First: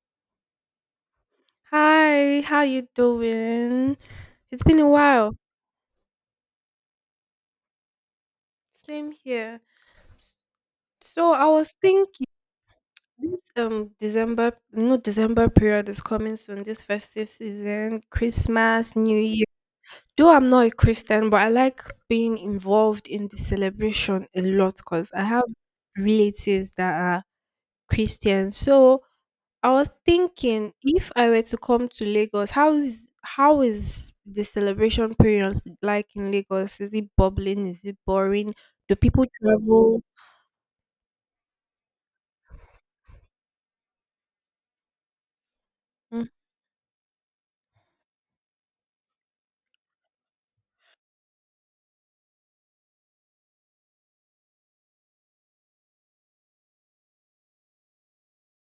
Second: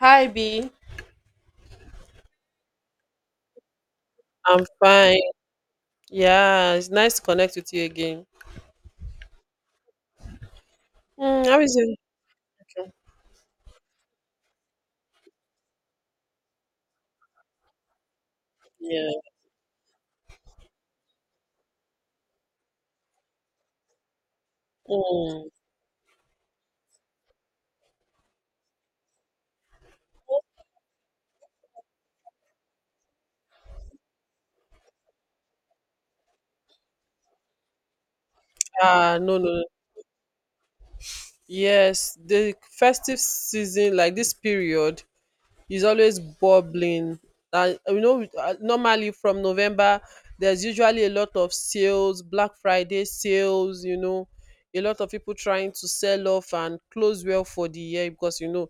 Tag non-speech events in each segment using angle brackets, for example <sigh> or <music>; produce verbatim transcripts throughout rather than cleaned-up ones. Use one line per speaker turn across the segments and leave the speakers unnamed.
Hi, B.
Hi, how you doing? It's
I'm
been a
fine.
while.
Yeah, it's nice to connect with you again.
Same here. So I
Mm, how
was
is it?
thinking this um December, no December period is coming soon. This festive season, Christmas,
Yeah.
New Year. Though I'm not a Christian, but I like being involved in the celebration a lot because I have
Mm.
relatives that are Christian. So I was thinking if I were to come to Lagos, how is how is the celebration period like in Lagos? Is it bubbling? Is it boring? Do
Ah,
people
no, no, no.
travel?
Yes, the festive season, like this period, is always
Mm.
bubbling, and you know, with- uh, normally from November there's usually a lot of sales, Black Friday sales, you know. A lot of people trying to sell off and close well for the year, because you know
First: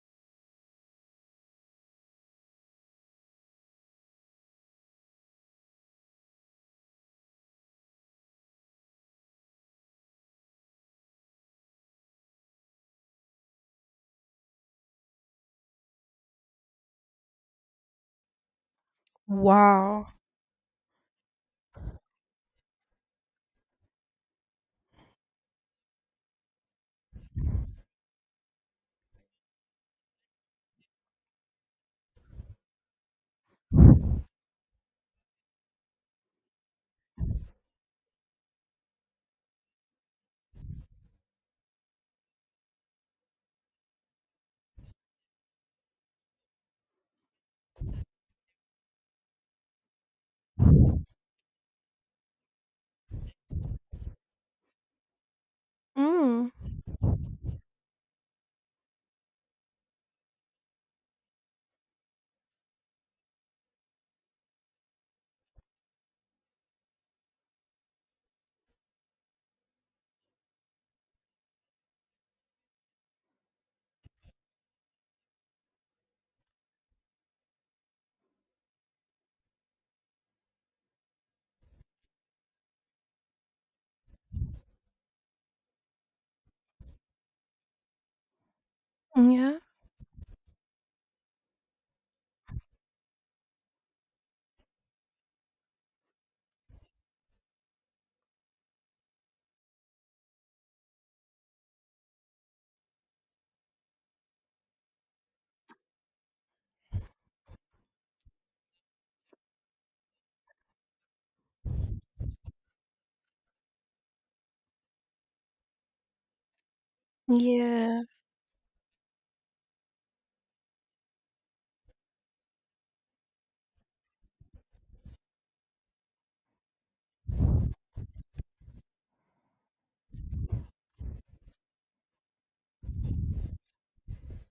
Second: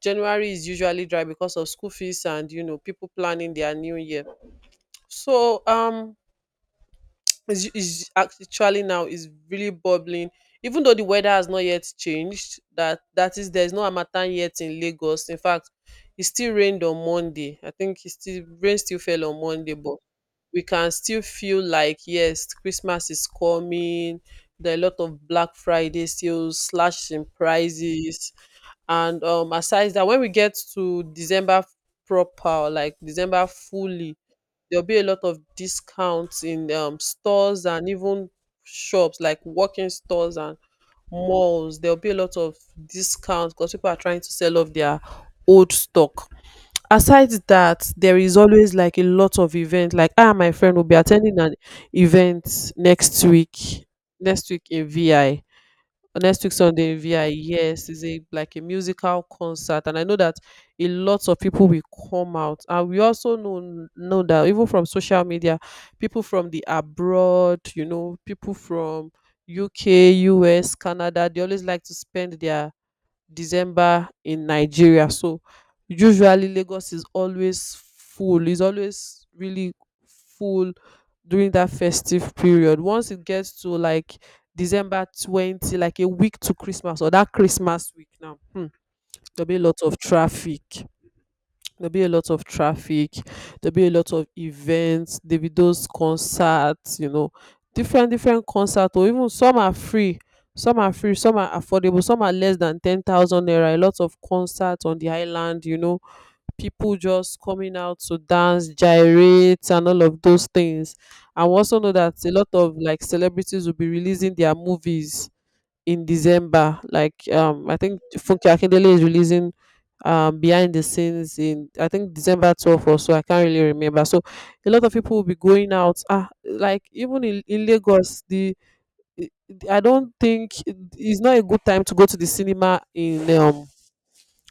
January is usually dry because of school fees and you know people planning their new year. So um is is actually, now is really bubbling, even though the weather has not yet changed. That that is, there's no harmattan yet in Lagos. In fact, it still rained on Monday. I think it still rain still fell on Monday, but
Wow.
we can still feel like yes, Christmas is coming. There are a lot of Black Friday sales slash in prices. And um aside that, when we get to December proper, like December fully, there'll be a lot of discounts in um, stores, and even shops like walking stores and malls, there'll be a lot of discounts because people are trying to sell off their old stock. Aside that, there is always like a lot of event. Like I and my friend will be attending an event next week, next week in vi next
Mm.
week Sunday in V I, yes, is a, like, a musical concert, and I know that a lot of people will come out, and we also know know that, even from social media, people from the abroad, you know, people from U K, U S, Canada, they always like to spend their December in Nigeria. So usually Lagos is always full. Is always really full during that festive period. Once it gets to like December twentieth, like a week to Christmas, or that Christmas week now, hmm, there'll be
Yeah.
a lot of traffic. There'll be a lot of traffic, there'll be a lot of events, there'll be those concerts, you know, different different concerts, or even some are free, some are free, some are affordable, some are less than ten thousand naira. A lot of concerts on the island, you know, people just coming out to dance, gyrate, and all of those things. I also know that a lot of like celebrities will be releasing their movies in December. Like um, I think
Yeah.
Funke Akindele is releasing um behind the scenes in, I think, December twelfth or so. I can't really remember. So a lot of people will be going out. Ah, like even in, in Lagos, the i- I don't think... it's not a good time to go to the cinema in um.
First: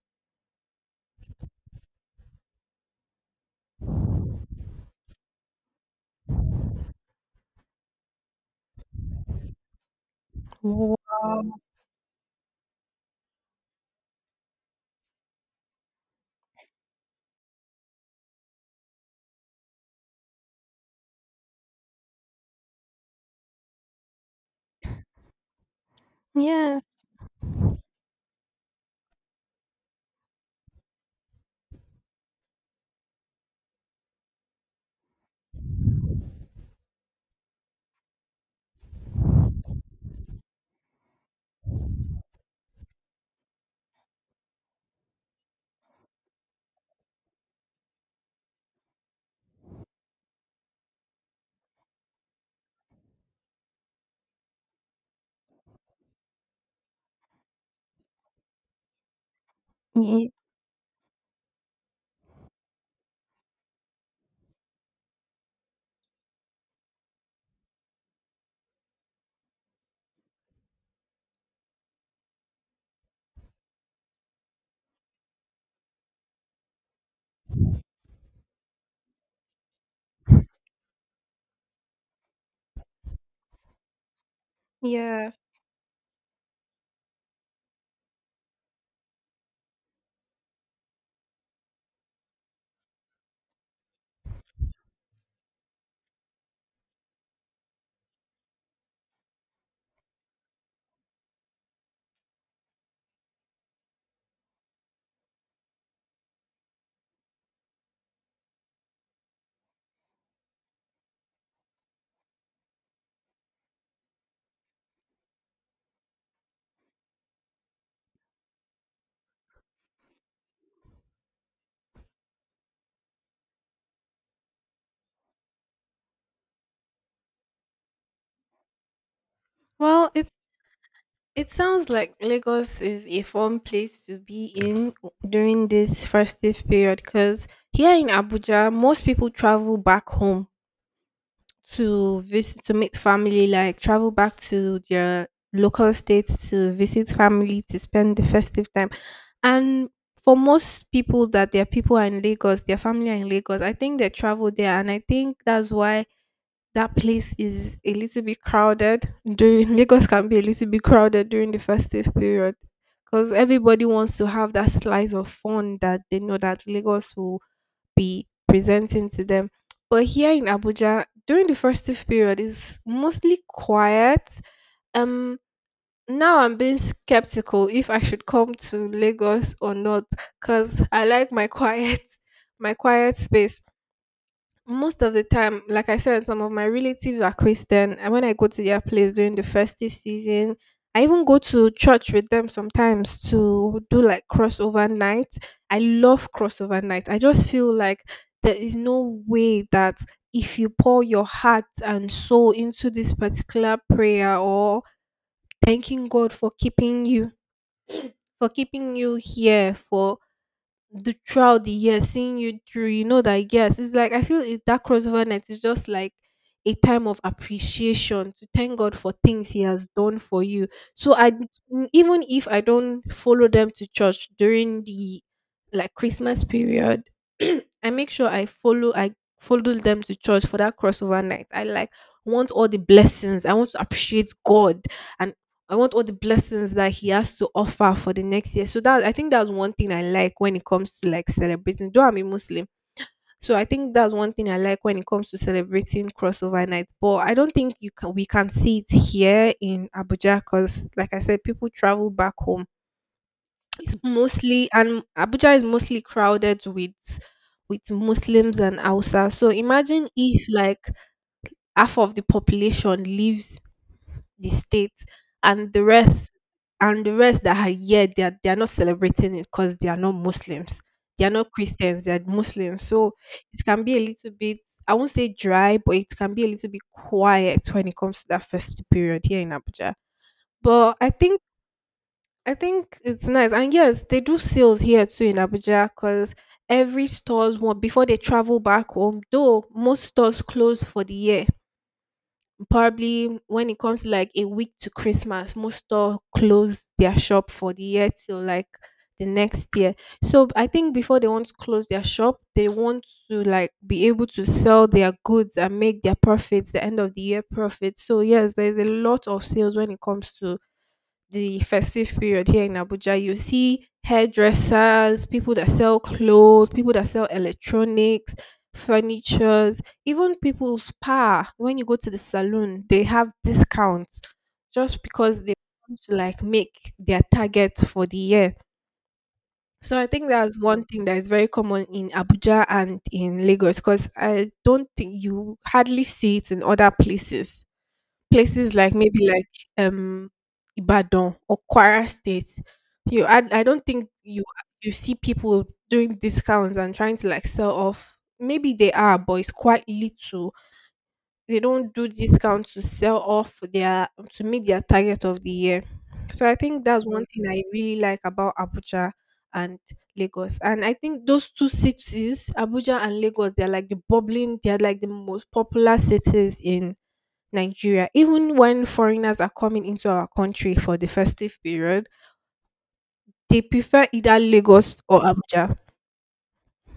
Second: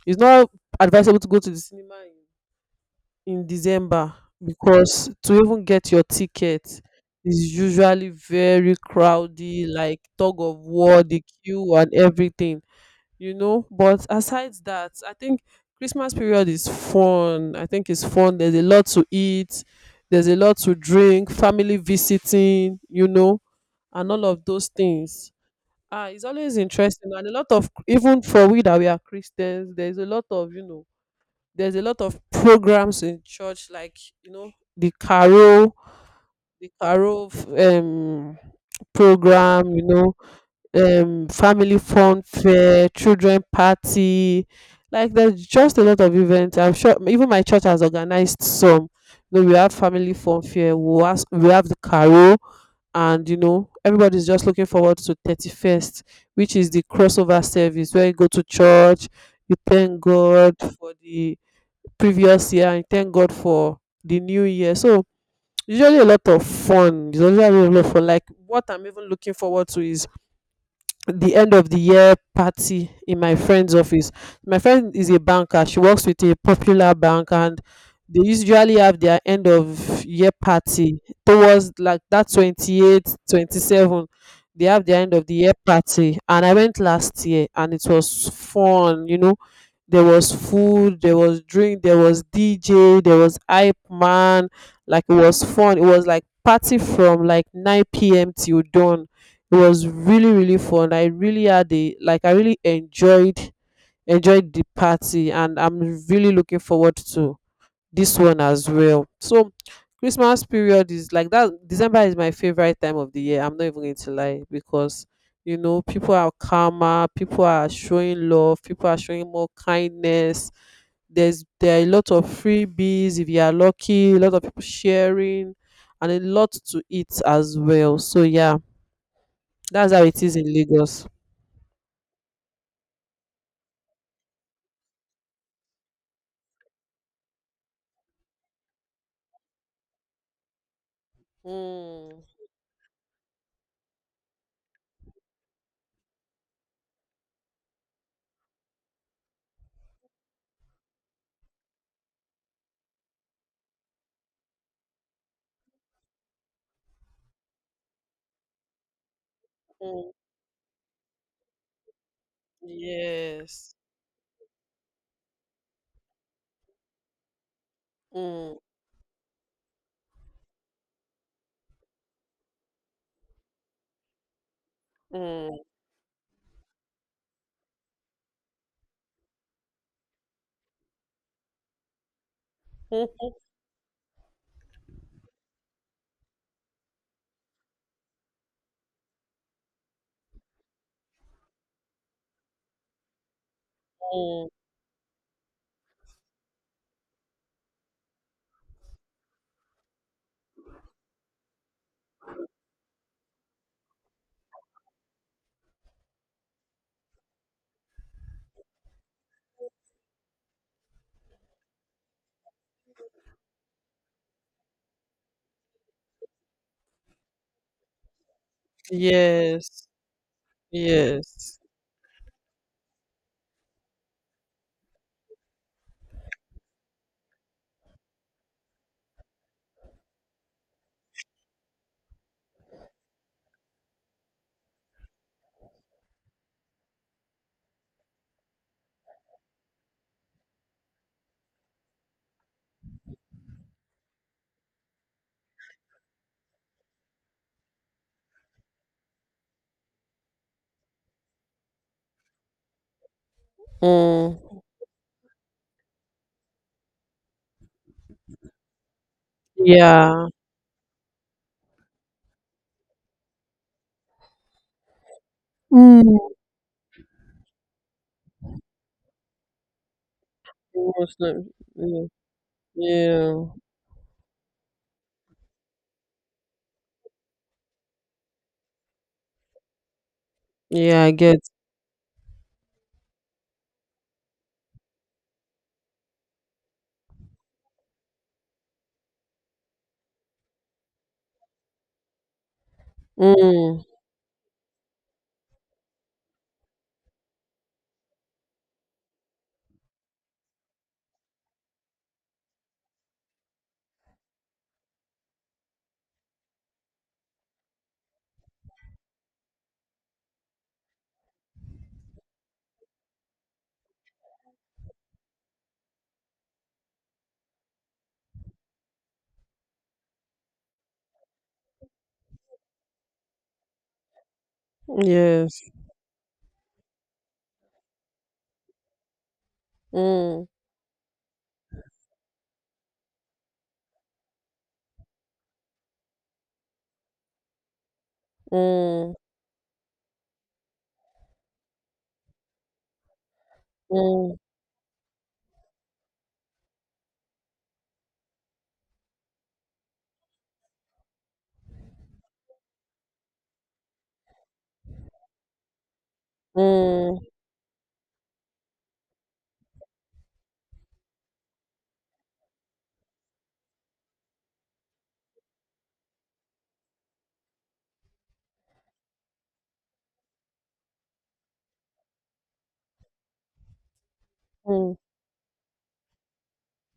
It's not advisable to go to the cinema in, in December, because to even get your ticket is usually very crowded, like tug of war, the
Wow.
queue and everything, you know. But aside that, I think Christmas period is fun. I think it's fun. There's a lot to eat, there's a lot to drink, family visiting, you know, and all of those things. Ah, it's always
Yes.
interesting, and a lot of, even for we that we are Christians, there's a lot of, you know, there's a lot of programs in church. Like, you know, the carol the carol um program, you know, um, family fun fair, children party. Like, there's just a lot of events. I'm sure even my church has organized some. You know, we have family fun fair. We have, we have the carol, and you know everybody's just looking forward to thirty first, which is the crossover service where you go to church, you thank
Ye-
God for the previous year, and thank God for the new year. So usually a lot of fun. It's usually a lot of fun. Like, what I'm even looking forward to is the end of the year party in my friend's office. My friend is a banker. She works with a popular bank, and they usually have their end of year party towards like that twenty eight, twenty seven. They have their end of the
Yes.
year party, and I went last year and it was fun, you know. There was food, there was drink, there was D J, there was hype man. Like, it was fun. It was like party from like nine p m till dawn. It was really really fun. I really had a like I really enjoyed enjoyed the party, and I'm really looking forward to this one as well. So Christmas period is like that. December is my favorite time of the year. I'm not even going to lie, because you know people are calmer, people are showing love, people are showing more kindness. There's there are a lot of freebies if you are lucky, a lot of people sharing, and a lot to eat as well. So yeah, that's how
Well,
it
it
is in Lagos.
it sounds like Lagos is a fun place to be in during this festive period because here in Abuja, most people travel back home to
Mm,
visit to meet family, like travel back to their local states to visit family to spend the festive time. And for most people that their people are in Lagos, their family are in Lagos, I think they travel there and I think that's why that place is a little bit crowded during <laughs> Lagos
mm,
can be a little bit crowded during the festive period. Because
yes.
everybody wants to have that slice of fun that they know that Lagos will be
Mm,
presenting to them. But here in Abuja, during the festive period, is mostly quiet. Um,
mm,
Now I'm being skeptical if I should come to Lagos or not, cause I like my quiet, <laughs> my
mm,
quiet space most of the time. Like I said, some of my relatives are Christian, and when I go to their place during the festive season, I even go to church with them sometimes to do like
mm.
crossover night. I love crossover night. I just feel like there is no way that if you pour your heart and soul into this particular prayer or thanking God for keeping you, for keeping you here, for the throughout the year seeing you through, you know that, yes, it's like I feel it, that crossover night is just like a time of appreciation to thank God for things he
Yes.
has done for you. so i d-
Yes.
n- even if I don't follow them to church during the like Christmas period <clears throat> I make sure i follow i follow them to church for that crossover night. I like want all the blessings. I want to appreciate God, and I want all the blessings that he has to offer for the next year. So that, I think that's one thing I like when it comes to like celebrating. Though I'm a Muslim, so I think that's one thing I like when it comes to celebrating crossover night. But I don't think you can we can see it here in Abuja because, like I said, people travel back home. It's
Mm,
mostly and Abuja is mostly crowded with with Muslims and Hausa. So imagine
yeah.
if like half of the population lives the state, and the
Mm.
rest and the rest that are here, they are, they are not celebrating it because they are not Muslims, they are
Muslim.
not Christians,
Yeah.
they are Muslims. So
Yeah.
it can be a little bit, I won't say dry, but it can be a little bit quiet when it comes to that festive period here in Abuja. But
Yeah,
i
I
think
get.
i think it's nice. And yes, they do sales here too in Abuja because every stores want before they travel back home, though most stores close for the year, probably when it
Mm,
comes to like a week to Christmas, most store close their shop for the year till like the next year. So I think before they want to close their shop, they want to like be able to sell their goods and make their profits, the end of the year profit. So yes, there's a lot of sales when it comes to the festive period here in Abuja. You see hairdressers, people that sell clothes, people that sell electronics, furnitures, even people's spa. When you go to the salon, they have discounts just because they
yes.
want to like make their target for the year. So I think
Mm,
that's one thing that is very common in Abuja and in Lagos, because I don't think you hardly see it in other places places like
mm,
maybe like um Ibadan or Kwara State. You I, I don't think
mm,
you you see people doing discounts and trying to like sell off. Maybe they are, but it's quite little. They don't do discounts to sell off their to meet their target of the year. So I think that's one
mm,
thing I really like about Abuja and Lagos. And I think those two cities, Abuja and Lagos, they're like the bubbling, they're like the most popular cities in Nigeria. Even when foreigners are coming into our country for the festive period, they prefer either
mm,
Lagos or Abuja.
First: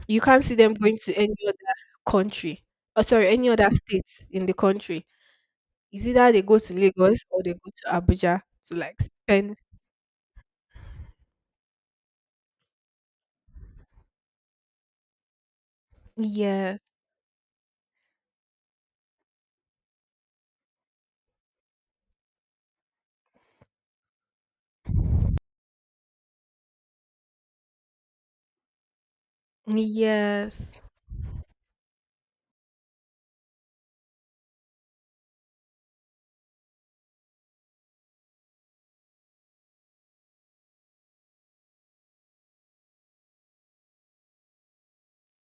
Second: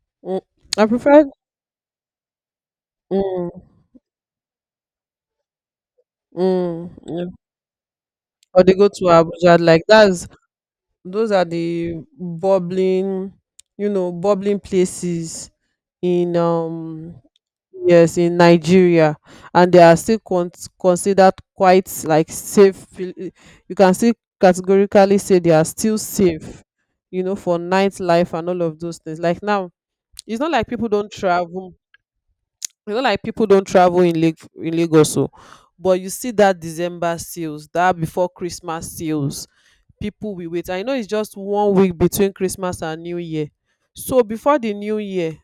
You
mm.
can't see them
I
going to
prefer.
any other country, or sorry, any
Mm,
other state in the country. It's either they go to
mm,
Lagos
yeah.
or they go to Abuja
Or they
to
go
like
to
spend.
Abuja, like that's those are the bubbling, you know, bubbling places in
Yes,
um yes, in Nigeria, and they are still con- considered quite like safe. pl- eh, You can still categorically say they are still safe, you know, for nightlife and all of those things. Like now, it's not like
yes,
people don't travel. It's not like people don't travel in Lake in Lagos, so. But you see that December sales, that before Christmas sales, people will wait. I know it's just one week between Christmas and New Year, so before the new year,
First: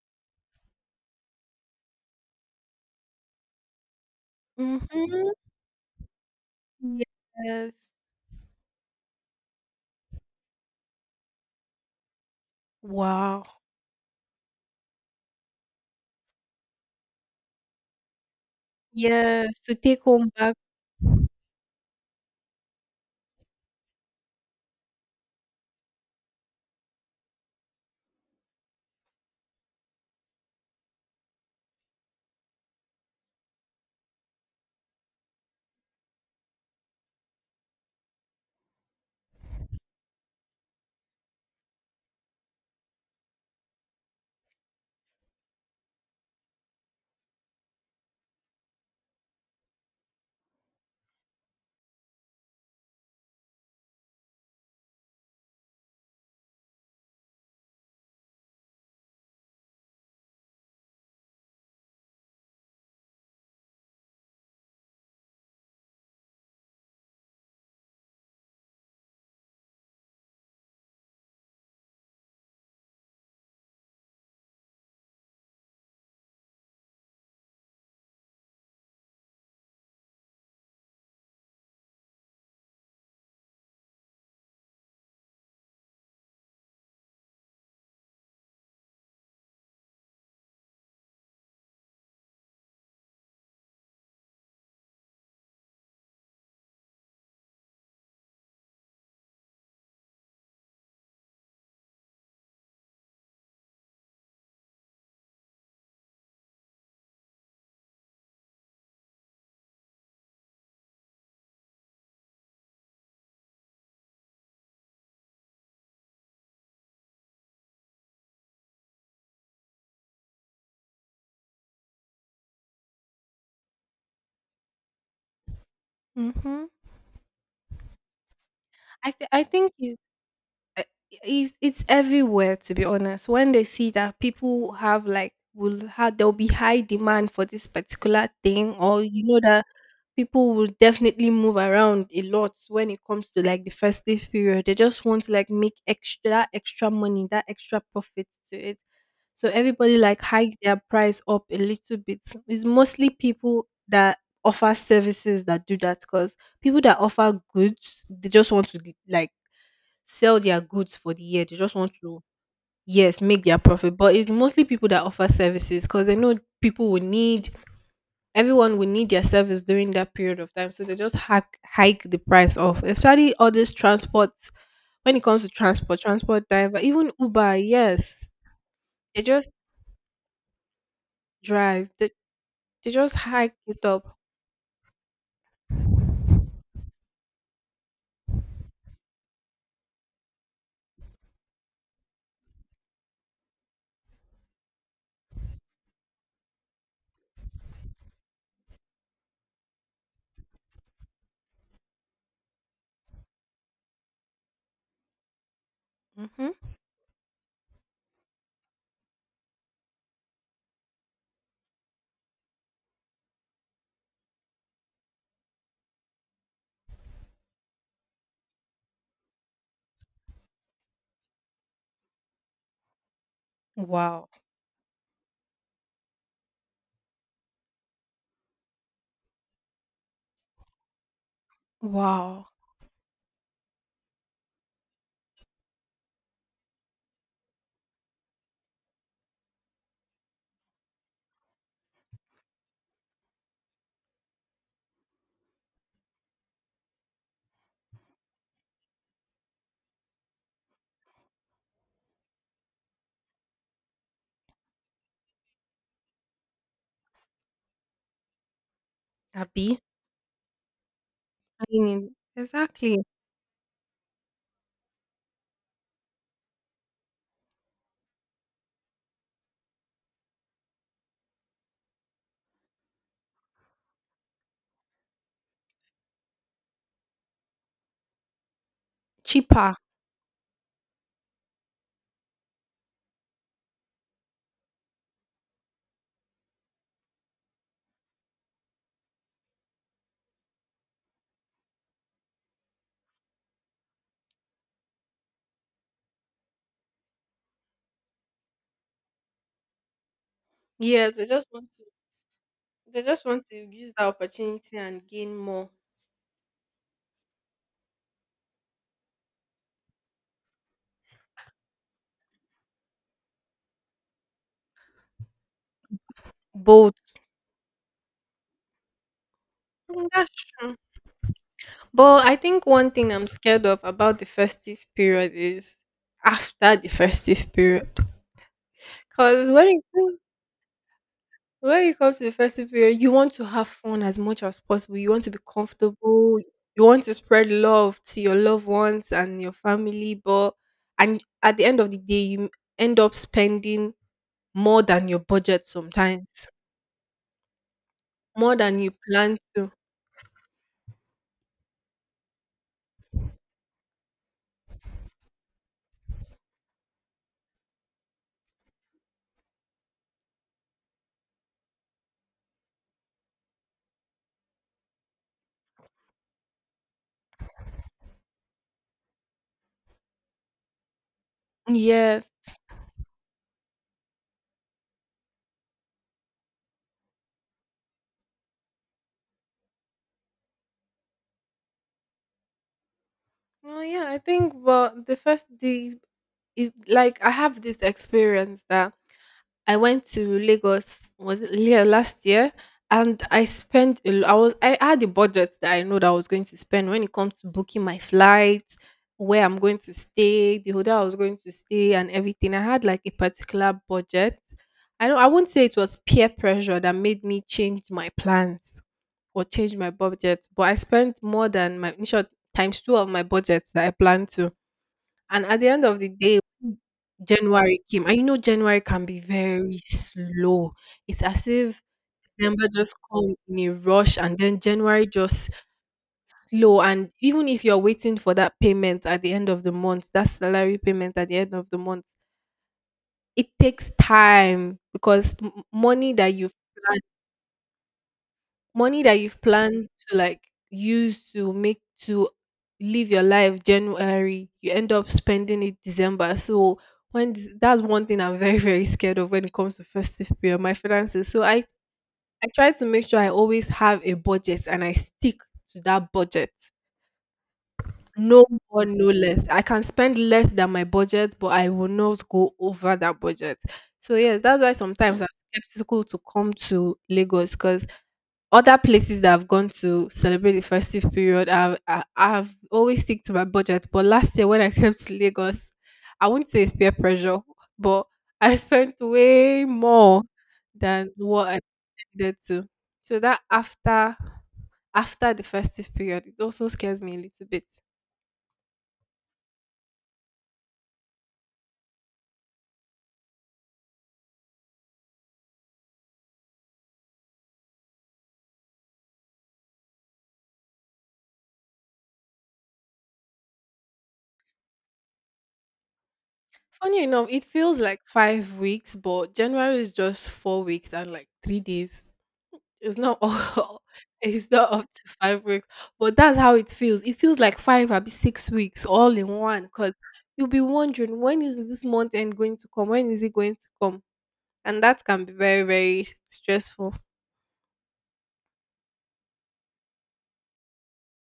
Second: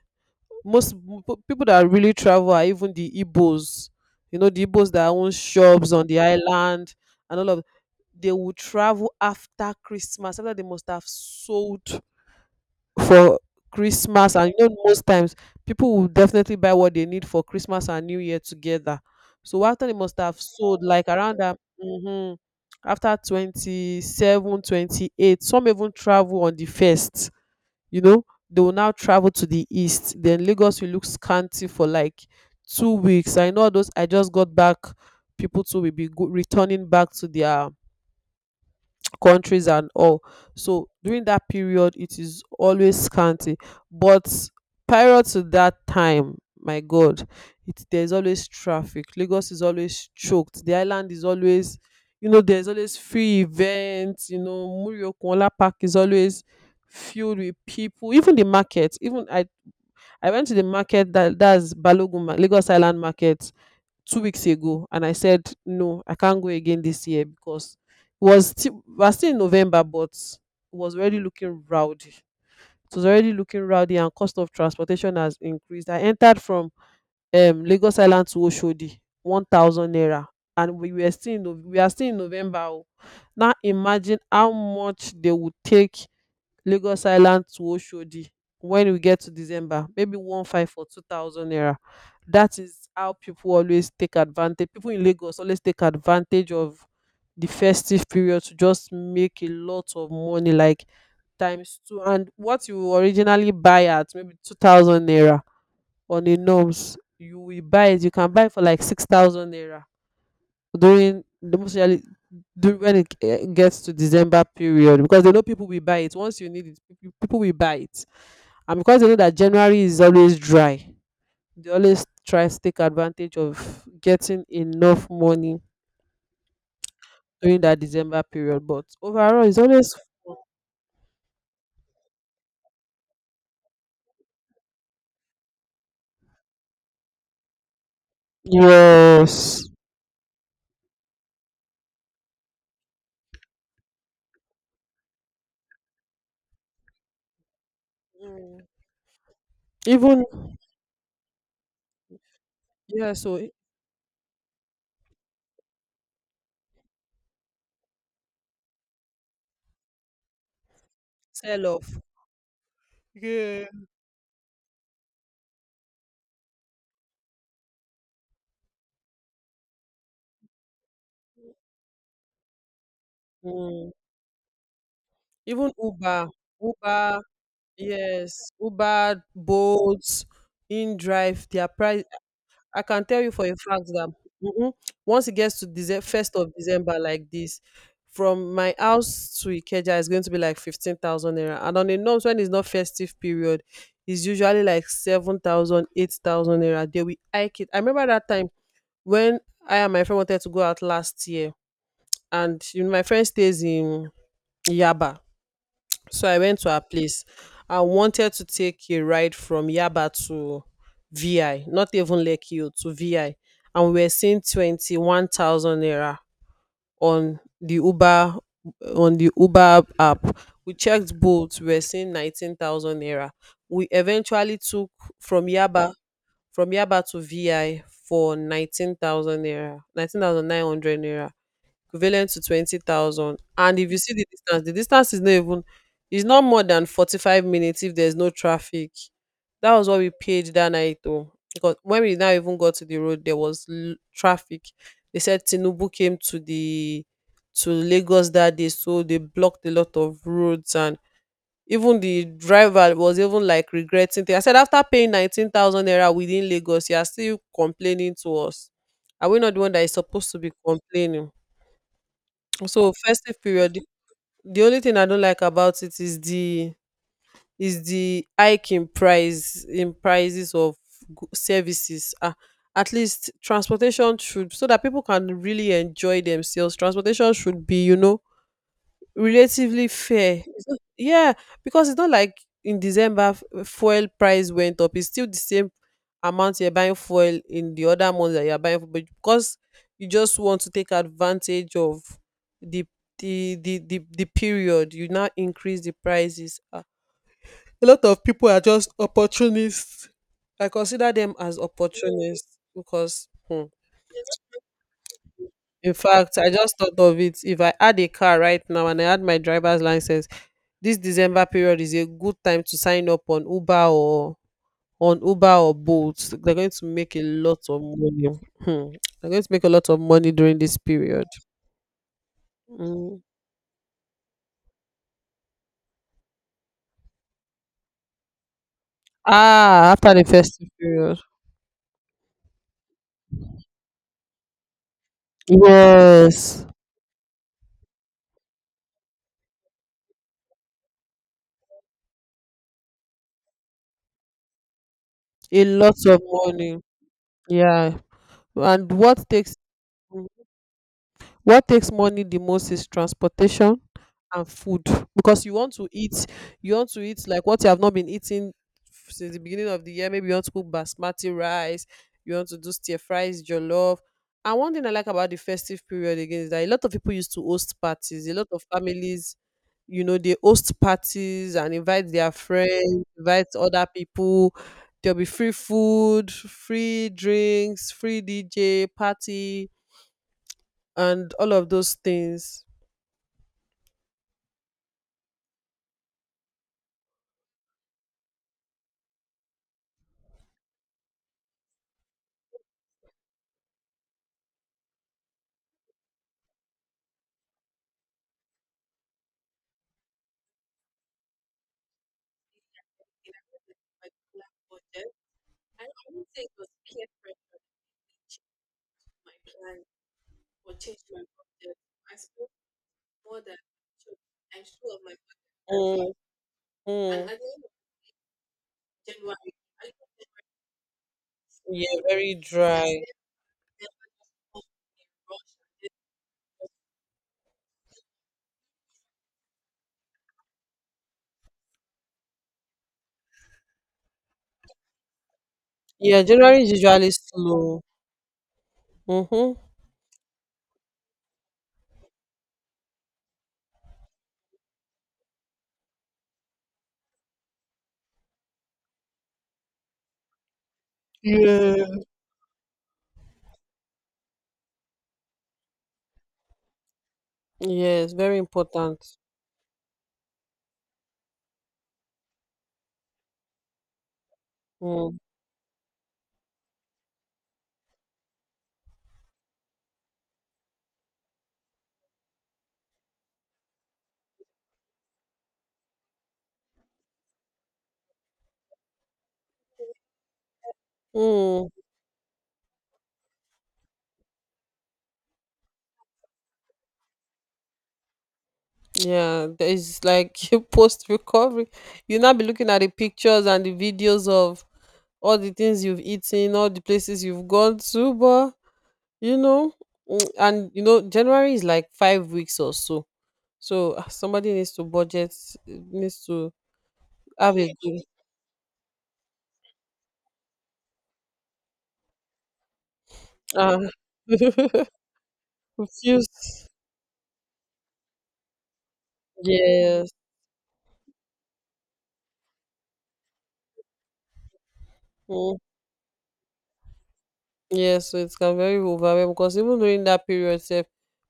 most m- p- people that really travel are even the Igbos. You know, the Igbos that
mm-hmm,
own shops on the island, and all of
yes.
they will travel after Christmas, after they must have sold for
Wow.
Christmas. And you know, most times people will definitely buy what they need for Christmas and New Year together.
Yes,
So
to
after they
take
must
home
have
back.
sold, like around that, mm-hmm, after twenty seven, twenty eight, some even travel on the first, you know, they will now travel to the east. Then Lagos will look scanty for like two weeks. I know, those I just got back, people too will be go- returning back to their countries and all. So during that period, it is always scanty. But prior to that time, my God, it, there's always traffic. Lagos is always choked. The island is always, you know, there's always free events. You know, Muriokunla Park is always filled with people. Even the market. Even I, I went to the market, that that's Balogun Ma- Lagos Island Market, two weeks ago, and I said no, I can't go again this year because it was still we are still in November, but it was already looking rowdy. It was already looking rowdy, and cost of transportation has increased. I entered from um Lagos Island to Oshodi, one thousand naira, and we were still in, Nov- we are still in November. O. Now imagine how much they would take Lagos Island to Oshodi when we get to December, maybe one five for two thousand naira. That is how people always take advantage. People in Lagos always take advantage of the festive period to just make a lot of money, like times two, and what you originally buy at maybe two thousand naira on a norms, you will buy it you can buy it for like six thousand naira during the most usually do, when it eh, gets to December period, because they know people will buy it. Once you need it, peop- people will buy it. And because they know that January is always dry, they always try to take advantage of getting enough money
Mm-hmm.
during that December period. But
I th- I
overall, it's
think
always
it's
fun.
I- it's it's everywhere, to be honest. When they see that people have like will have, there'll be high demand for this particular thing, or you know that
Yes.
people will definitely move around a lot when it comes to like the festive period, they just want to like make extra, that extra money, that extra profit to
Mm.
it. So everybody like
Even
hike their price up a little bit. It's mostly
yeah, so
people that offer services that do that, because people that offer goods, they just want to like sell their goods for the year. They
sell
just want
off.
to, yes, make their
Yeah.
profit. But it's mostly people that offer services because they know people will need, everyone will need their service during that period of time. So they just hack, hike the price off, especially all this
Mm.
transport. When it comes to
Even
transport,
Uber,
transport driver, even
Uber.
Uber, yes,
Yes,
they
Uber,
just
Bolt, InDrive, their
drive,
price.
they,
I
they
can
just
tell you for a
hike it
fact that,
up.
mhm, once it gets to December, first of December, like this, from my house to Ikeja is going to be like fifteen thousand naira, and on a norms when it's not festive period, it's usually like seven thousand, eight thousand naira. They will hike it. I remember that time when I and my friend wanted to go out last year, and you know, my friend stays in Yaba. So I went
Hmm.
to her place. I wanted to take a ride from Yaba to V I, not even Lekki o, to V I. And we were seeing twenty one thousand naira on the Uber on the Uber app. We checked both, we were seeing nineteen thousand naira. We
Wow.
eventually took from Yaba from Yaba to V I for nineteen thousand naira, nineteen thousand nine hundred naira, equivalent to
Wow.
twenty thousand. And if you see the distance, the distance, is not even, is not more than forty five minutes if there's no traffic. That was what we paid that night, though. Because when we now even got to the road, there was l- traffic. They said Tinubu came to the to Lagos that day, so they blocked a lot of roads, and even the driver was even like regretting thing. I said after paying nineteen thousand naira within Lagos, you are still complaining to us. Are we not the one
Abby.
that is supposed to be complaining?
I mean,
So
exactly.
festive period, the the only thing I don't like about it is the is the hike in price in prices of go- services. Ah, at least transportation should so that people can really enjoy themselves. Transportation should be, you know,
Cheaper.
relatively fair. It's not- Yeah, because it's not like in December f- fuel price went up. It's still the same amount you're buying fuel in the other months that you're buying, fuel, but because you just want to take advantage of the the the the, the period, you now increase the prices. Ah, A lot of people are just opportunists. I consider
Yes, they
them
just
as
want to.
opportunists
They just
because.
want to
hmm,
use that opportunity and gain more.
In fact, I just thought of it. If I had a car right now and I had my driver's license, this December period is a good time to sign up on Uber or on Uber or Bolt. They're going to
Both.
make a lot of money. Hmm. They're going to make a lot of
Mm, that's
money during
true.
this period.
But I think one thing
Mm.
I'm scared of about the festive period is after the festive period. Because when it
Ah, after
comes
the festive period.
when it comes to the festive period, you want to have fun as much as possible. You want to be comfortable.
Yes.
You want to spread love to your loved ones and your family. But and at the end of the day, you end up spending more than your
A
budget
lot of
sometimes,
money. Yeah.
more than you
And what
plan
takes
to.
what takes money the most is transportation and food because you want to eat you want to eat like what you have not been eating since the beginning of the year. Maybe you want to cook basmati rice, you want to do stir fries, jollof. And one thing I like about the festive period again is that a lot of people used to host parties. A lot of families, you know, they host parties and invite their
Yes.
friends, invite other people. There'll be free food, free drinks, free DJ party, and all of those things.
Oh yeah, I think, well, the first the it, like I have this experience that I went to Lagos, was it, yeah, last year, and I spent a lo- I was I had a budget that I know that I was going to spend when it comes to booking my flights, where I'm going to stay, the hotel I was going to stay, and everything. I had like a particular budget. I don't I won't say it was peer pressure that made me change my plans or change my budget, but I spent more than my initial, times two of my budget that I planned to. And at the end of the
Mm,
day, when
mm.
January came, and you know January can be very slow. It's as if
Yeah, very
December just
dry.
come in a rush, and then January just slow. And even if you're waiting for that payment at the end of the month, that salary payment at the end of the month, it takes time because m- money
Yeah,
that you've
January is usually slow.
money that you've
Mm-hmm.
planned to like use to make to live your life January, you end up spending it December. So when this- that's one thing I'm very <laughs> very scared of when it comes to festive period, my finances. So I
Yeah.
I try to make sure I always have a budget and I stick to that budget.
Yes, very
No more,
important.
no less. I can spend less than my budget, but I will not go over that budget. So yes, that's why
Mm.
sometimes I'm skeptical to come to Lagos, because other places that I've gone to celebrate the festive period, I've, I, I've always stick to my budget. But last year when I came to Lagos, I wouldn't say it's peer pressure, but <laughs> I spent way more than what I
Mm.
needed to. So that after after the festive period, it also scares me a little bit.
Yeah, there is like <laughs> you post recovery. You now be looking at the pictures and the videos of all the things you've eaten, all the places you've gone to, but you know, mm, and you know, January is like five weeks or so. So ah, somebody needs to budget, needs to
Funny enough, it
have a
feels like
good.
five weeks, but January is just four weeks and like three days. It's not all. <laughs>
Uh,
It's not up to five weeks,
<laughs>
but that's how
refuse.
it feels. It feels like five or six weeks all in one. Because
Yes.
you'll be wondering, when is this month end going to come? When is it going to come? And that can be
Mm,
very very stressful.
yes, so it can very overwhelm because even during that period, sef,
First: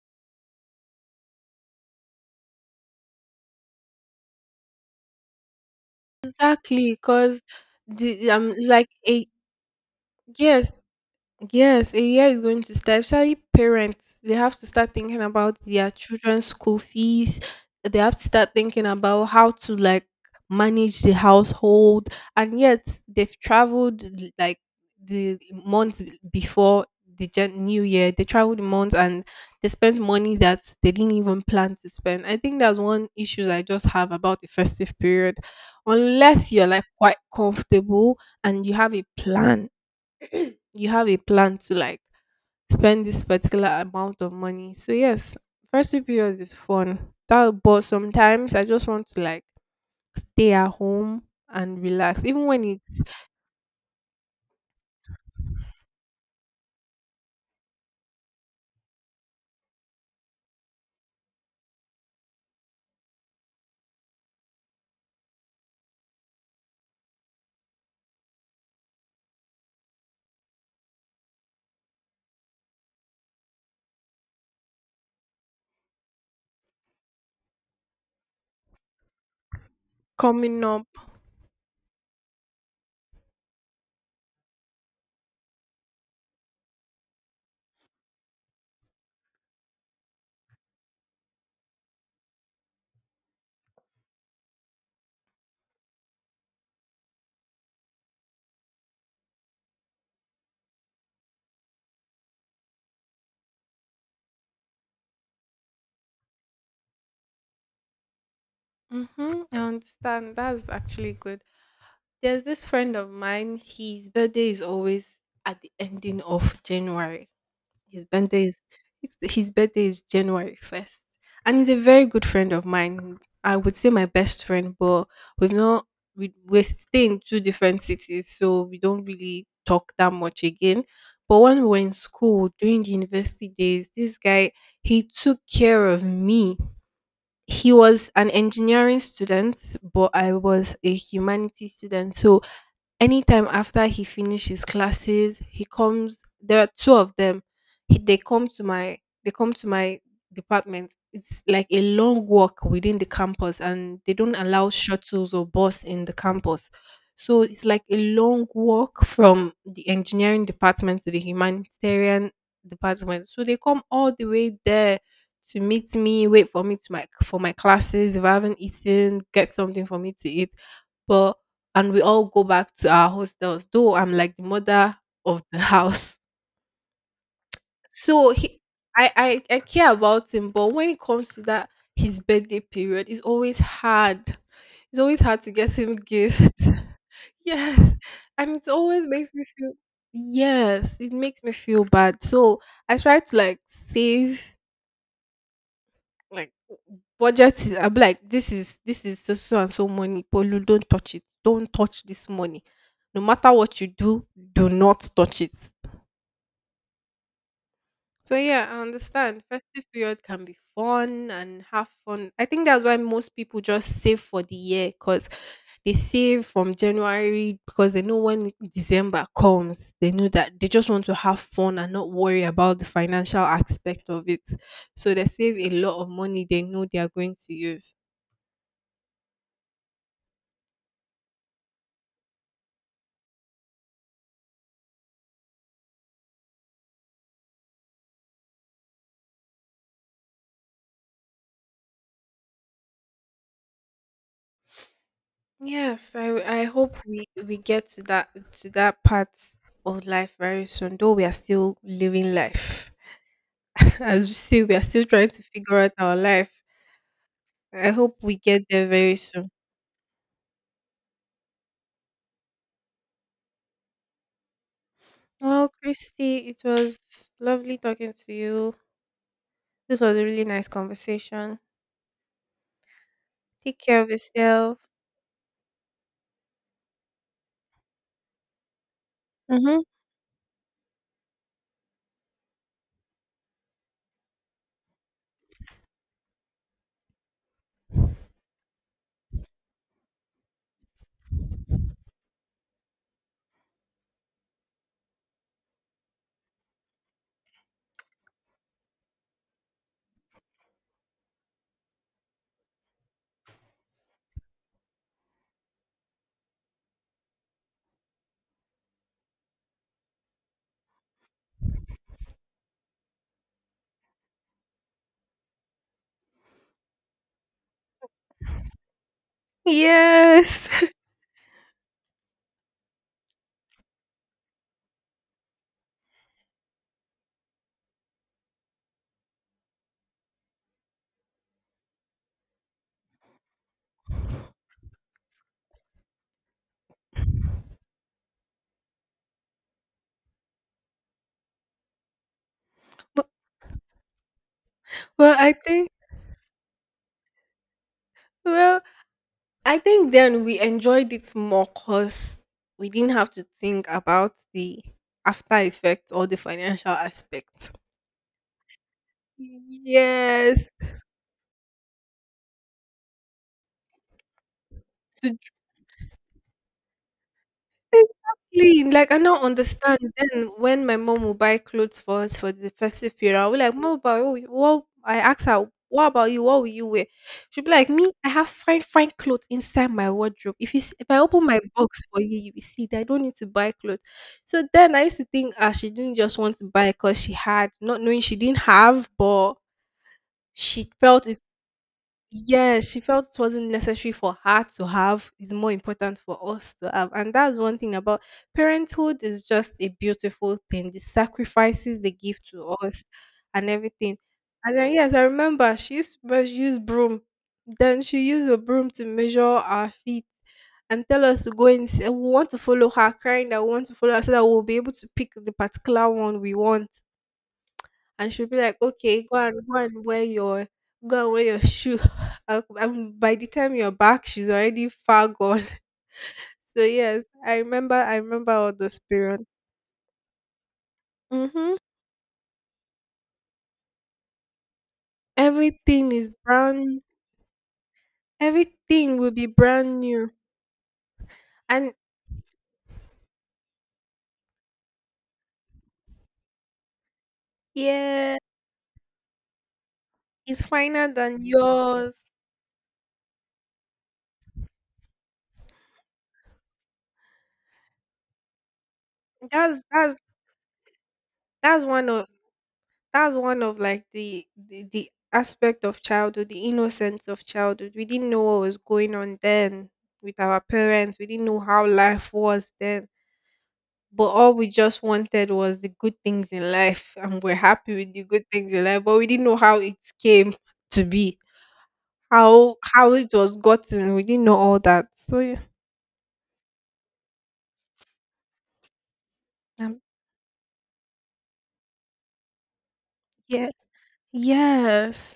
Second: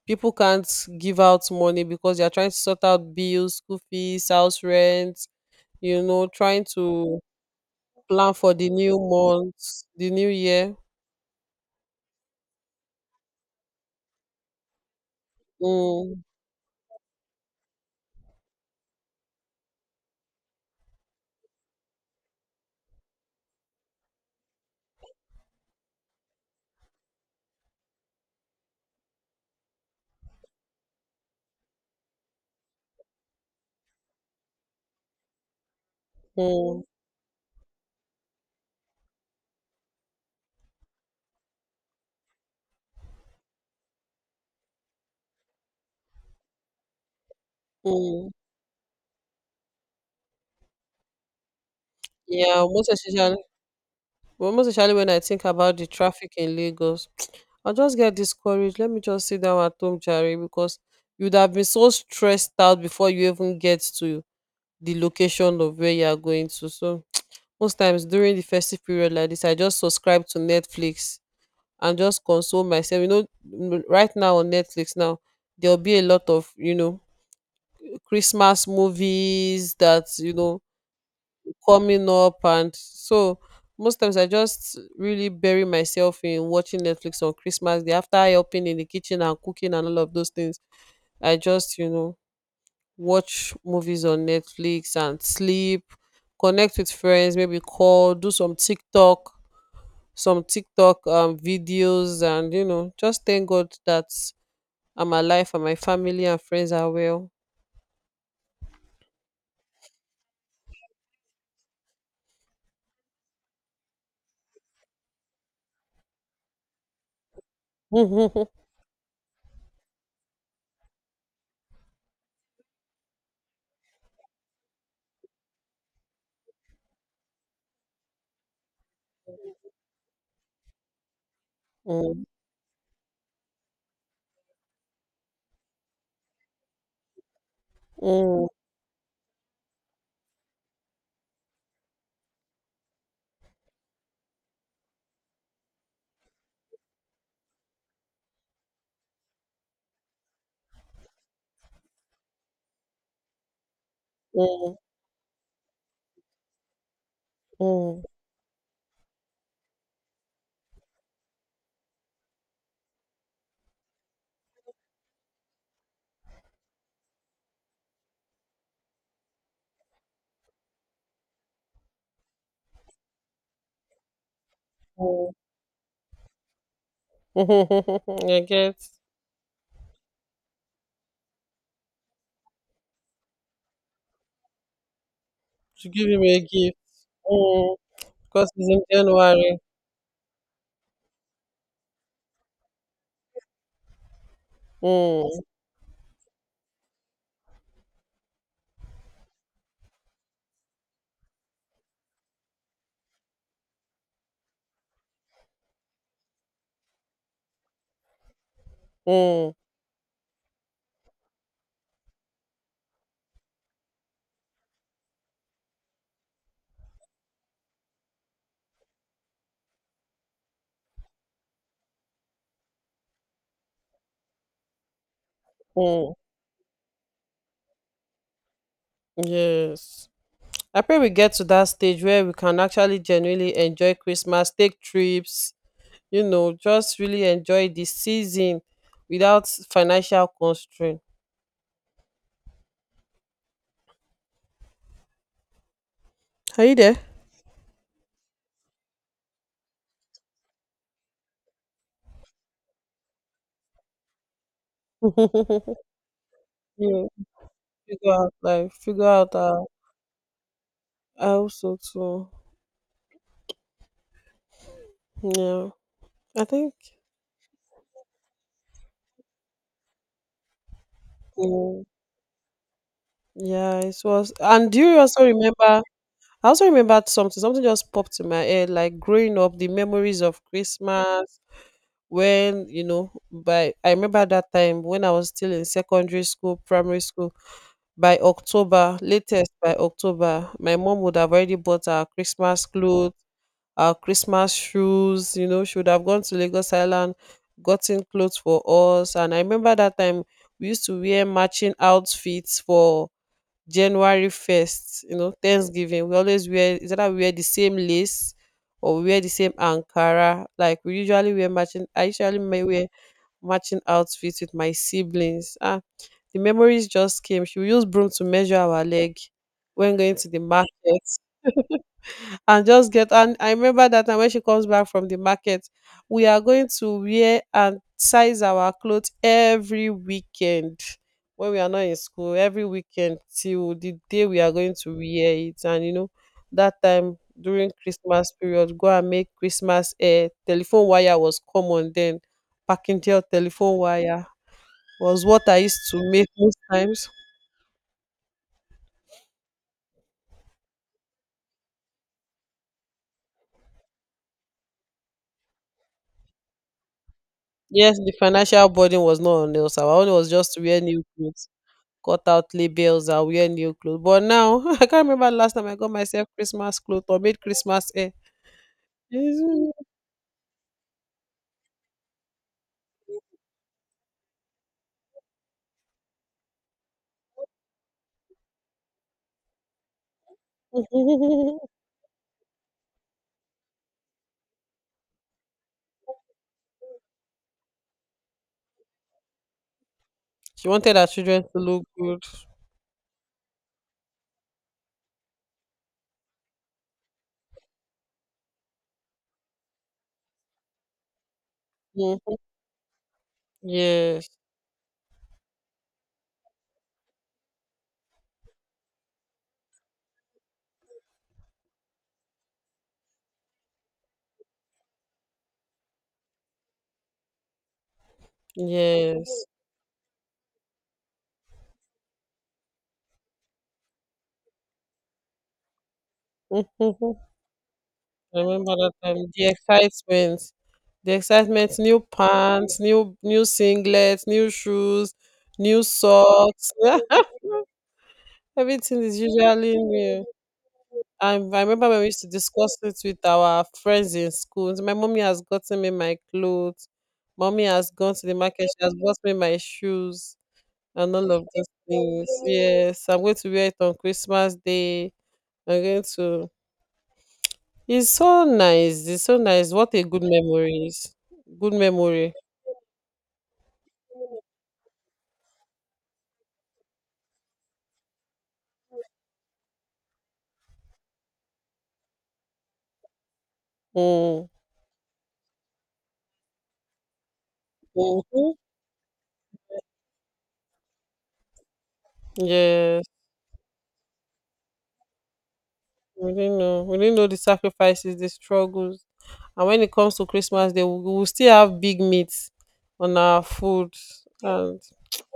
people can't give out money because they are trying to sort out bills, school fees, house rent, you know, trying
Exactly,
to
because the
plan
um
for
it's
the
like
new
a
month, the new
yes.
year.
Yes, a year is going to start. Especially parents, they have to start thinking about their
Mm,
children's school fees. They have to start thinking about how to like manage the household. And yet they've traveled l- like the months b- before the gen- new year. They traveled months and they spent money that they didn't even plan to spend. I think that's one issue I just have about the festive period. Unless you're
mm,
like quite comfortable and you have a plan you have a plan to like spend this particular amount of money. So yes, first two period is fun. That but
mm.
sometimes I just want to like stay at home and relax. Even
Yeah,
when
most
it's
especially, well, most especially when I think about the traffic in Lagos, <tsk> I'll just get discouraged. Let me just sit down at home, Jerry, because you'd have been so stressed out before you even get to the location of where you are going to. So most times during the festive period like this, I just subscribe to Netflix and just console myself. You know, m- right now on Netflix now, there'll be a lot of, you know, Christmas movies that, you know,
coming up.
coming up. And so most times I just really bury myself in watching Netflix on Christmas Day after helping in the kitchen and cooking and all of those things. I just, you know, watch movies on Netflix and sleep, connect with friends, maybe call, do some TikTok some TikTok um, videos, and you know, just thank God that I'm alive and my family and friends are well.
Mm-hmm, I understand. That's actually good. There's this friend of mine, his birthday is always at the ending of January. His birthday
<laughs>
is it's- his birthday is January first, and he's a very good friend of mine. I would say my best friend, but we've not we we stay in two different cities, so we don't really talk that much again. But when we were in
Mm,
school during the university days, this guy he took care of me. He was an
mm,
engineering student, but I was a humanities student. So anytime after he finished his classes, he comes. There are two of them. He, they come to my they come to my department. It's like a long walk within the campus, and they don't allow
mm,
shuttles or bus in the campus. So it's like
mm, mm.
a long walk from the engineering department to the humanitarian department. So they come all the way there to meet me, wait for me to my for my classes. If I haven't eaten, get something for me to eat. But and we all go back to our hostels. Though I'm like the mother
Mm.
of the <laughs> house,
<laughs>
so
I
he,
get
I, I I care about him. But when it comes to that, his birthday period is always hard. It's always hard to get
to
him
give him a
gifts.
gift,
<laughs>
mm,
Yes,
because
and it
it's in
always makes me
January.
feel. Yes, it makes me feel bad. So I try to like save,
Mm,
like w- budget it. I am like, this is this is so so and so money. Polu, don't touch it. Don't touch this money. No matter what you do, do not touch it. So yeah, I understand.
mm,
Festive period can be fun and have fun. I think that's why most people just save for the year because they save from January because they know when December comes, they know that they just want to have fun and not worry about the financial aspect of it. So they save a lot of
mm.
money they know they are going to use.
Yes. I pray we get to that stage where we can actually genuinely enjoy Christmas, take trips, you know, just really enjoy the season without financial constraint.
Yes, I I
Are you
hope
there?
we we get to that to that part of life very soon. Though we are still living life, <laughs> as we see, we are still trying to
<laughs>
figure out our life.
Yeah,
I
figure
hope
out
we get
life,
there
figure
very
out
soon.
our. I also too.
Well,
Yeah.
Christy,
I
it
think
was lovely talking to you. This was a really nice conversation.
yeah,
Take
yeah, it
care of
was. And
yourself.
do you also remember? I also remembered something. Something just popped in my head, like growing up, the
Mm-hmm.
memories of Christmas when, you know, by I remember that time when I was still in secondary school, primary school, by October, latest by October, my mom would have already bought our Christmas clothes, our Christmas shoes. You know, she would have gone to Lagos Island, gotten clothes for us. And I remember that time we used to wear matching outfits for January first, you know, Thanksgiving. We always wear, is that we wear the same lace or we wear the same Ankara. Like we usually wear matching, I usually may wear matching outfits with my siblings. Ah, the memories just came. She would use broom to measure our leg when going to the
Yes.
market and just get. And I remember that time when she comes back from the market, we are going to wear and size our clothes every weekend when we are not in school, every weekend till the day we are going to wear it. And you know, that time during Christmas period, go and make Christmas, eh, telephone wire was common then. Packingtail
<laughs>
telephone wire was
Well,
what
I
I used
think.
to make most times.
Well, I think then we enjoyed it more because we didn't have to think about the after effect or the financial aspect.
Yes, the financial burden was not on us. Our own was just to
Yes.
wear new clothes, cut out labels and wear new clothes. But now <laughs> I can't remember
To
last time I got myself Christmas clothes or made Christmas hair.
Exactly. Like I don't
Mhm.
understand. Then when my mom will buy clothes for us for the festive period, I'll be like, Mom, but what, what I ask her, what about you? What will you wear? She'll be like, Me, I have fine, fine clothes inside my wardrobe. If you s- if I open my
<laughs>
box for you, you will see that I don't need to buy clothes. So then I used to think ah, she didn't just want to buy because she had, not knowing she didn't have, but
She
she
wanted her
felt it.
children to look good.
Yes, she felt it wasn't necessary for her to have, it's more important for us to have. And that's one thing about parenthood is just a beautiful thing. The sacrifices they give
Mhm.
to us and everything.
Yes,
And then yes, I remember she used to meas- use broom. Then she used a broom to measure our feet and tell us to go and say, we want to follow her, crying that we want to follow her so that we'll be able to pick the particular one we want and she'll be like, "Okay, go
yes.
and go and wear your go and wear your shoe." <laughs> And and by the time you're back, she's already far gone. <laughs> So
<laughs>
yes,
Mhm.
I remember. I
I
remember all
remember that
those
time.
period.
The excitement, the excitement.
Mm-hmm.
New pants, new new singlets, new shoes, new
Everything is
socks.
brand.
<laughs> Everything
Everything
is
will be
usually
brand
new.
new,
I, I remember
and
when we used to discuss it with our friends in school. My mommy has gotten me my clothes. Mommy has gone to the
yeah,
market. She has bought me my shoes
it's finer
and all
than
of those
yours.
things. Yes, I'm going to wear it on Christmas Day. I'm going to. It's so nice. It's so nice.
That's
What a
that's
good memory is. Good
that's one of
memory.
that's one of like the, the the aspect of childhood, the innocence of childhood. We didn't know what was going on then with our parents. We didn't know how life was then, but
Mm.
all we just wanted was the good things in life and we're happy with the good
Hmm.
things in life, but we didn't know how it came to be, how
Yes.
how it was gotten. We didn't know all that, so yeah.
We didn't know. We didn't know the sacrifices, the struggles. And when it
um,
comes to Christmas Day, we will still have big meats on our
yeah.
food. And
Yes.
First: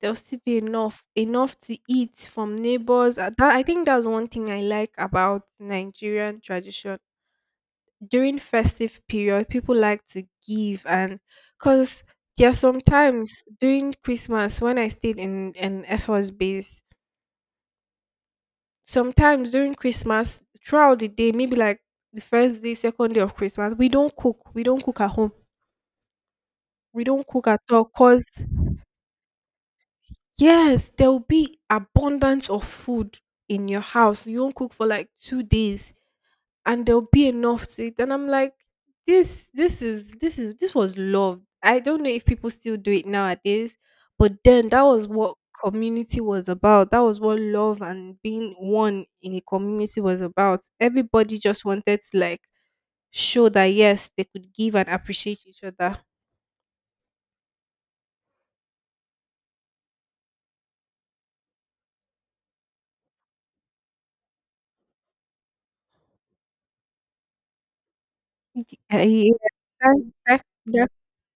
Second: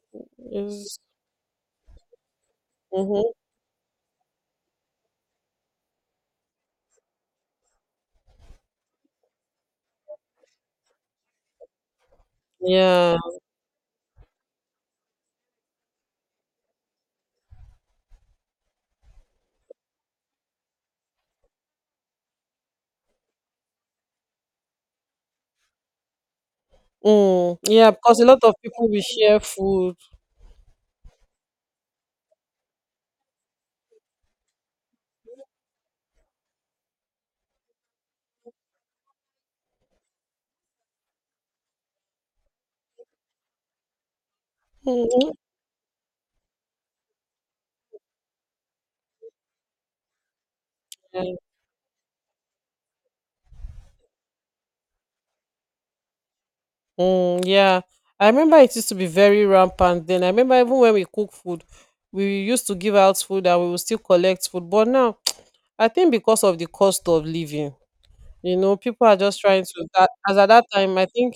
There'll still be
it's,
enough, enough to eat from neighbors. Uh,
hmm,
That, I think that's one thing I like about Nigerian tradition. During festive period, people like to give, and because there are
yeah,
sometimes during Christmas when I stayed in an efforts base, sometimes during Christmas throughout the day, maybe like the first day, second day of Christmas, we don't cook. We don't cook at home. We don't cook
mm,
at all,
yeah, because a
cause
lot of people will share food.
yes, there will be abundance of food in your house. You won't cook for like two days, and there'll be enough to eat. And I'm like, this, this is, this is, this was love. I don't know if people still do it nowadays, but then that was
Mhm.
what community was about. That was what love and being one in a community was about.
Yeah.
Everybody just wanted to like show that yes, they could give and appreciate each other.
Mm, yeah, I remember it used to be very rampant then. I remember even when we cook food, we used to give out food and we will still collect food. But now, <tsk> I think because of the cost of living, you
Y-
know,
uh,
people are just
yeah,
trying to.
that,
That, as
that,
at that
that
time, I think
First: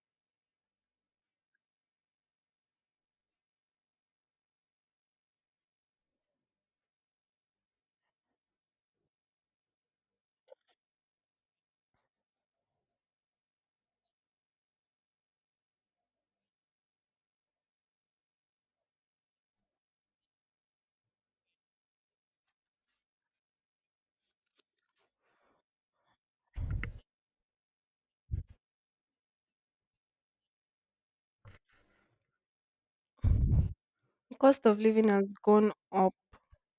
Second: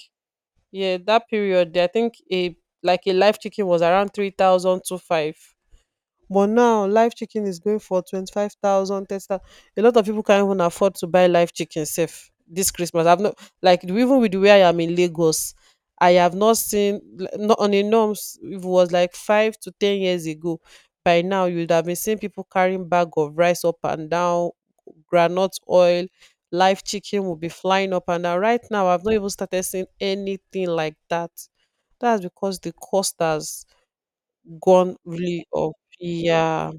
yeah, that period, I think a like a live chicken was around three thousand two five. But now live chicken is going for twenty-five thousand, thirty thousand. A lot of people can't even afford to buy live chicken safe this Christmas. I've not, like, even with where I am in Lagos, I have not seen l- not on a norms it was like five to ten years ago. By now you'd have been seeing people carrying bag of rice up and down, granite oil, live chicken will be flying up and down. Right now I've not even started seeing anything like that. That's because the cost has
cost of
gone
living has
really
gone
up.
up.
Yeah.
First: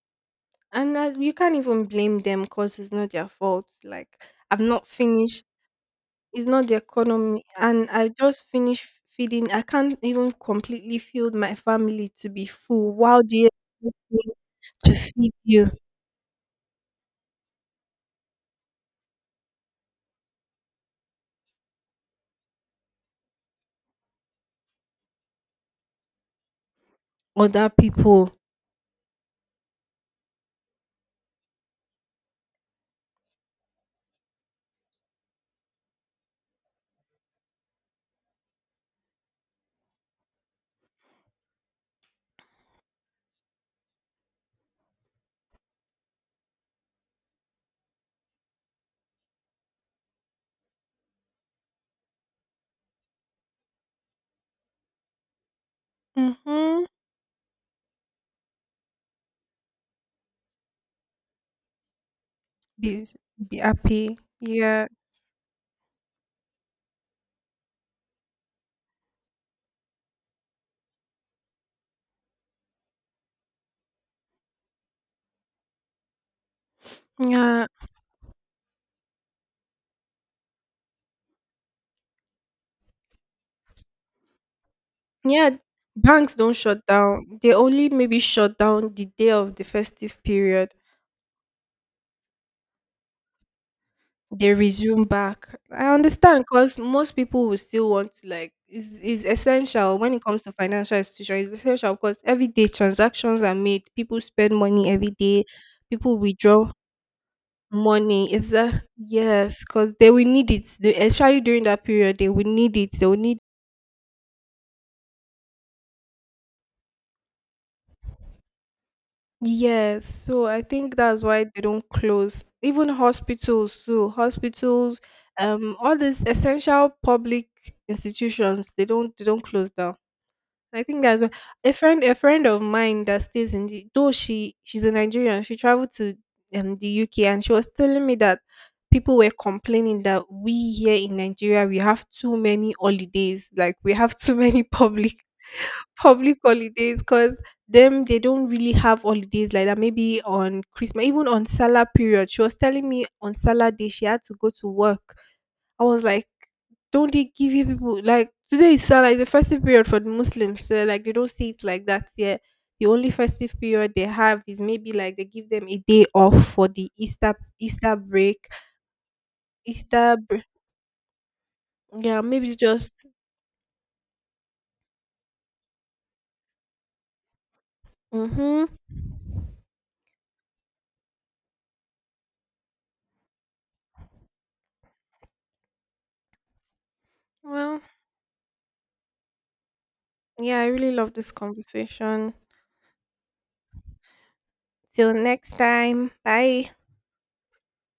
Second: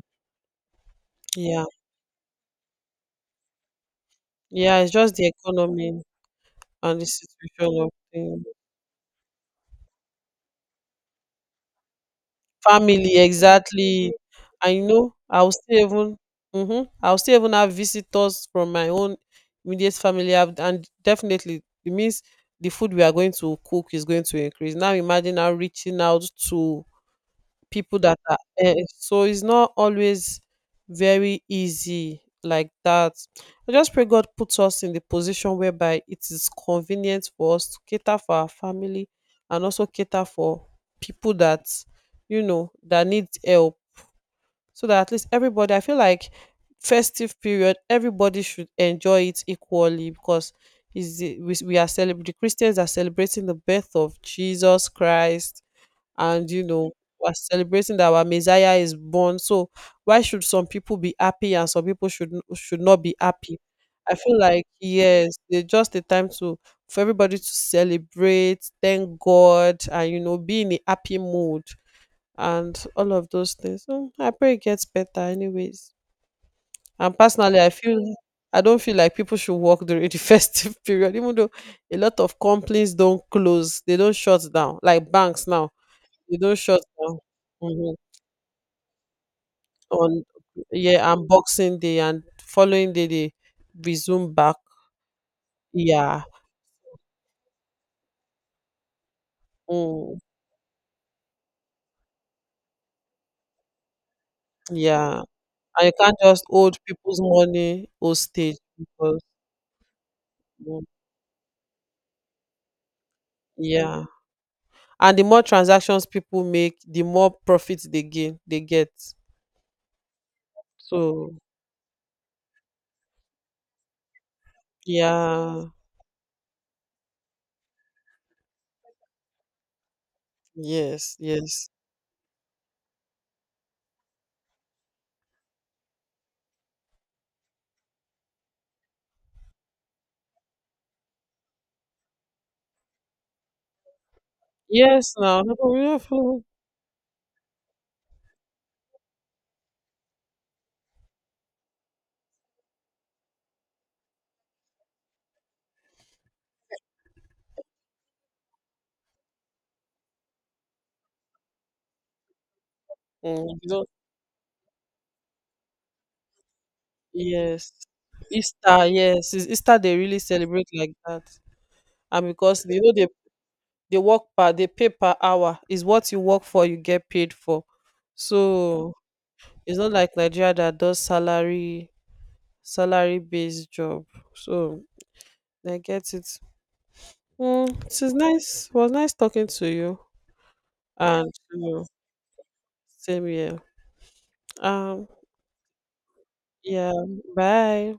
And uh, you can't
Yeah,
even blame them because it's not their fault. Like, I've
yeah,
not
it's just the
finished,
economy
it's not the
and the
economy.
situation
And
of
I
the
just finished feeding, I can't even completely feed my family to be full.
family,
Why do you expect
exactly.
me
I
to
know
feed
I'll
you
still even, mm-hmm, I'll still even have visitors from my own immediate family. I've- and definitely it means the food we are going to cook is going to increase. Now imagine now reaching out to
other
people that
people?
are, eh, so it's not always very easy like that. I just pray God puts us in the position whereby it is convenient for us to cater for our family and also cater for people that, you know, that need help, so that at least everybody, I feel like festive period everybody should enjoy it equally, because is the, we, we are celebrating, the Christians are celebrating the birth of Jesus Christ. And you
Mm-hmm.
know we're celebrating that our Messiah is born. So why should some people be happy and some people should n- should not
Be,
be happy?
be
I
happy.
feel like
Yeah.
yes, they just a time to for everybody to celebrate, thank God, and you know be in a happy mood and all of those things. So I pray it gets better, anyways. And personally,
Yeah.
I feel I don't feel like people should work during the <laughs> festive period, even though a lot of companies don't close, they don't shut down like banks
Yeah,
now,
banks
you
don't
don't shut
shut
down,
down. They only
mhm,
maybe shut down the day of the
on
festive period.
yeah, and Boxing Day and following day they resume
They
back.
resume back. I
Yeah.
understand because most people will still want to like is is essential when
Mm,
it comes to financial institutions. It's essential because every day transactions are made. People spend money every
yeah.
day.
And you can't
People
just
withdraw
hold people's money
money. Is
hostage
that
because,
yes? Because they will need it.
mm,
They, especially during that period, they will need it. They will need.
yeah. And the more transactions people make, the more profit they gain they get.
Yes, so I think that's
So
why they don't close. Even hospitals too, hospitals,
yeah.
um, all these essential public institutions, they don't they don't close down. I think
Yes,
that's what
yes.
a friend a friend of mine that stays in the though she she's a Nigerian, she traveled to um, the U K and she was telling me that people were complaining that we here in Nigeria we have too many holidays, like we have too many public
Yes now.
<laughs> public
<laughs>
holidays because them they don't really have holidays like that. Maybe on Christmas, even on Salah period. She was telling me on Salah day she had to go to work. I was like, don't they give you people like today is uh, like the festive period for the Muslims, so like they don't see it like that here. The only festive
Mm, you don't-
period they have is maybe like they give them a day off for the Easter
Yes.
Easter break.
Easter, yes. Is Easter they
Easter
really
br-
celebrate like that.
yeah,
And
maybe
because they know
just
they they work per, they pay per hour is what you work for you get paid for.
mm-hmm.
So it's not like Nigeria that does salary salary based job. So I get it.
Well,
Mm, it is nice was nice talking to you.
yeah, I really love this
And you know,
conversation.
same here, um
Till next time. Bye.
yeah. Bye.